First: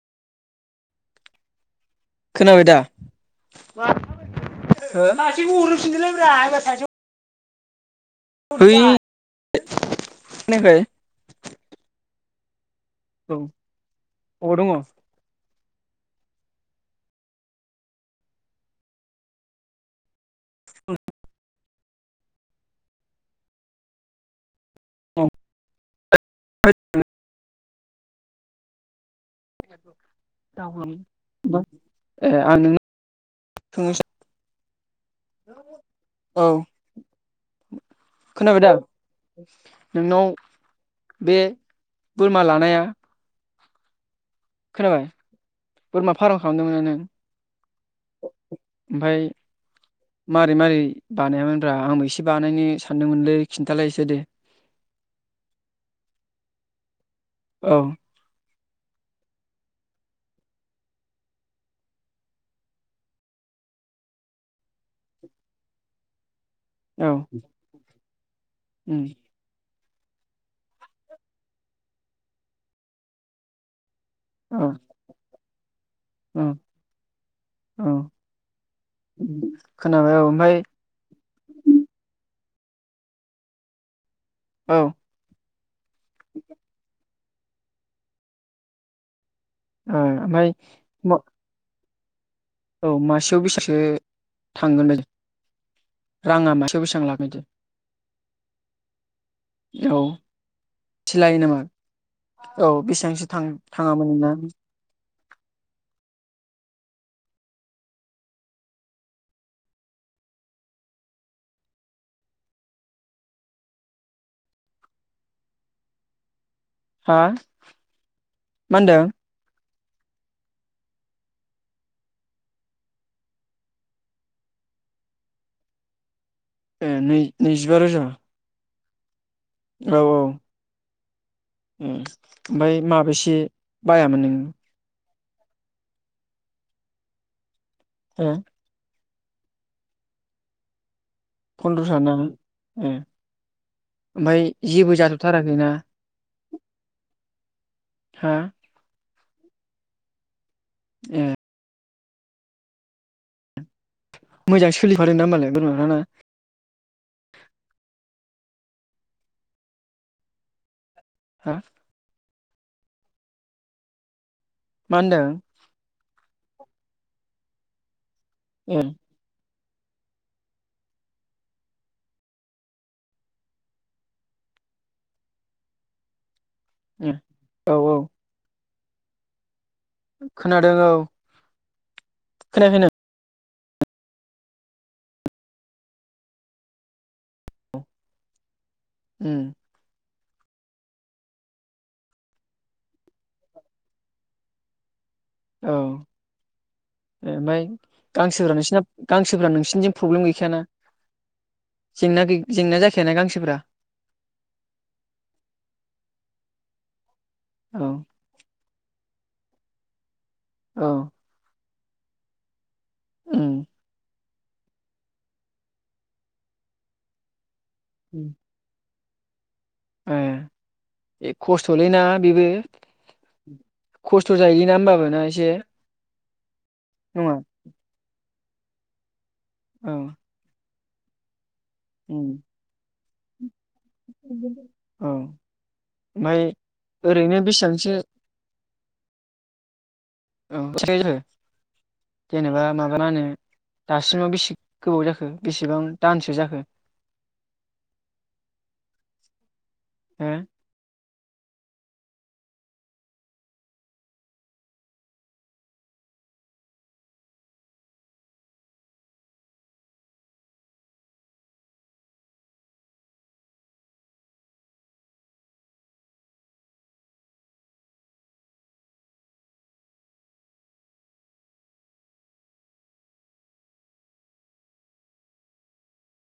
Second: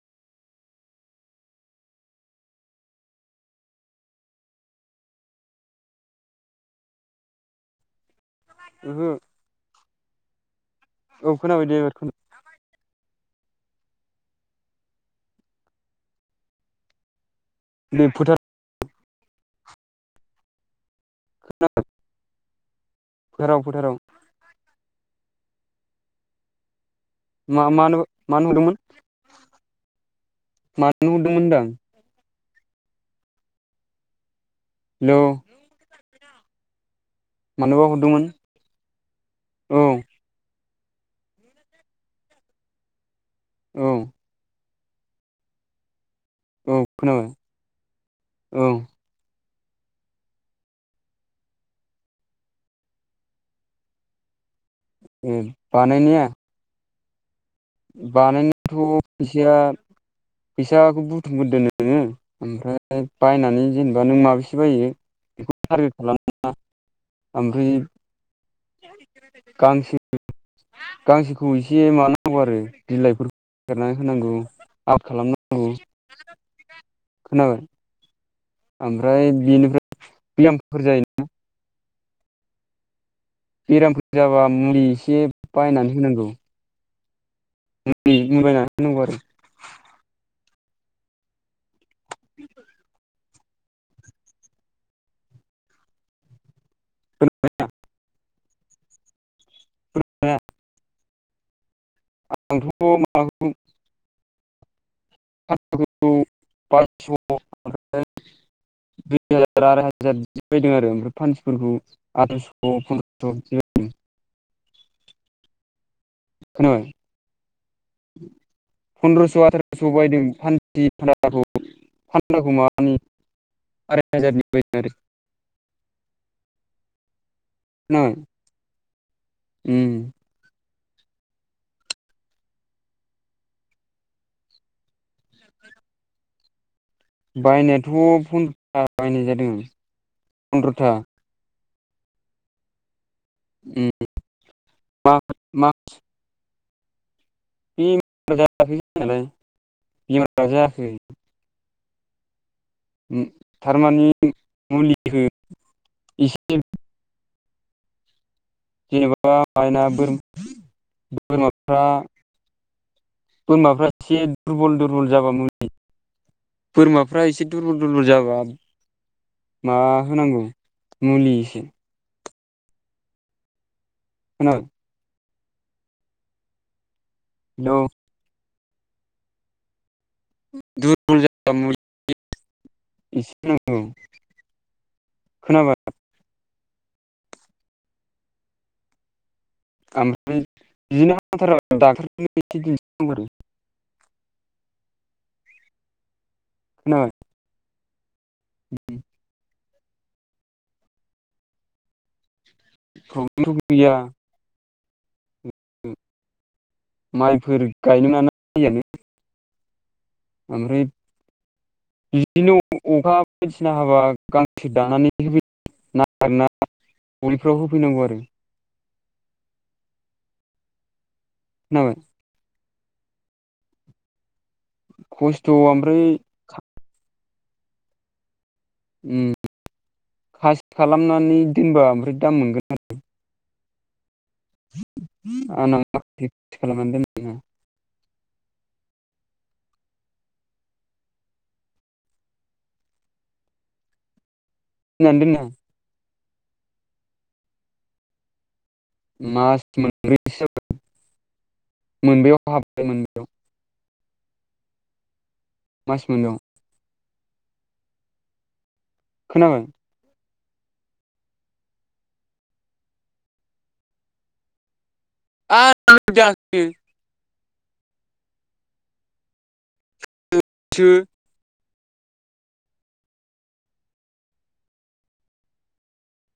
खोनाबाय दा [unintelligible] होइ ओहो [inaudible] खोनायाखै? औ खोनाबायदे एबार औ अबव' दङ? उम फोथा [inaudible] [inaudible] फोथाराव फोथाराव औ [inaudible] मा मानोबा मानो नुदोंमोन। मानो हरदोंमोन होनदां ए आं नोंनो [inaudible] हेलौ औ। मानोबा हरदोंमोन खोनाबाय दा औ नोंनाव बे बोरमा लानाया औ। खोनाबाय बोरमा फार्म औ खालामदोंमोन ना नों खोनाबाय औ ओमफ्राय [unintelligible] मारै मारै बानायामोनब्रा आंबो एसे बानायनो सानदोंमोनलै खिन्थालाय इसे दे। उम बानायनाया औ बानायनायाथ' फैसाया फैसाखौ बुथुमगोरदो नोङो। ओमफ्राय बायनानै जेनेबा नों माबेसे बायो बेखौ टारगेट खालामना औ ओमफ्राय उम गांसो गांसोखौ एसे मानांगौ आरो बिलाइफोर नागिरना होनांगौ [unintelligible] खालामनांगौ। उम खोनाबाय? औ ओमफ्राय बेनिफ्राय खोनाबाय औ ओमफाय बेयामफोर जायो बेरामफोर जाबा औ ओ मुलि एसे बायनानै होनांगौ। मुलि बायनानै होनांगौ आरो ओ ओमफ्राय म औ मासेयाव बेसेसो थांगोन बायदि? राङा मासेआव बेसेबां लागायदो। औ सिलायो नामा आंथ' औ बेसेबांसो माबाखौ थाङो। थाङामोन नोंना। [unintelligible] दुइ हाजार आराय हाजार बिदि बायदों आरो ओमफ्राय फान्थिफोरखौ आथाइस' फन्द्रस' बिदि। बायदों खोनाबाय? हा मा होनदों फन्द्रस'आथार। सौ बायदों फान्थि फान्दाखौ फान्दाखौ माबानि आराय हाजारनि बायदों आरो। ए नै नैजिबा रोजा। खोनाबाय उम औ औ। उम ओमफ्राय माबैसे बायामोन नोङो? बायनायाथ' हो फन्द्रथा बायनाय जादों, फन्द्रथा। फन्द्रथा दां उम उम ओमफाय जेबो मा जाथ'थाराखै मा ना? हा बेमार जाखै जनालाय बेमार जायाखै। ओम। उम थारमानि मोजां सोलिफादों ना होमबालाय बोरमाफ्रा ना? एम। जेनेबा माइना हा बोरमाफ्रा। बोरमाफ्रा थि दुरबल मा दुरबल होनदों जाबाय मुलि। बोरमाफ्रा एसे दुरबल दुरबल जाबा [inaudible] मा होनांगौ मुलिसो। होनांगोन। उम औ हेलौ औ। खोनादों औ दुरबल जाबा मुलि खोनायाखै नों? एसे नांगौ खोनाबाय। उम। ओमफ्राय बिदिनो एसे दाक्तरनो दिन्थिनांगौ आरो। औ। खोनाबाय? ओ ओमफ्राय गांसोफ्रा नोंसिना गांसोफ्रा नोंसिनिजों प्रब्लेम गैखायाना? जेंना गै जेंना जाखायाना गांसोफ्रा? प्रब्लेमथ' गैया। माइफोर औ गायनो ना यानो ओमफ्राय औ बिदिनो अखा उम बायदिसिना हाबा गांसो जानानै होफै न गलिफ्राव होफै नांगौ आरो। ए-ए खोनाबाय खस्थ'लैना बेबो। खस्थ' जायोलि ना होमबाबोना खस्थ' एसे ओमफ्राय नङा? उम। औ। खासि खालामनानै दोनबा ओमफ्राय उम दाम मोनगोन। औ आंना माखासे ओमफ्राय खासि खालामनानै दोनदों ओरैनो बेसेबांसो औ मिथि जबो जेनेबा माबा मा होनो दासिमाव बेसे गोबाव दोननानै जाखो दोना बेसेबां दानसो जाखो। मास हो मोनब्रैसो जाबाय मोनबयाव हाबबाय मोनबयाव। मास मोनबायाव खोनादों? [unintelligible] [unintelligible]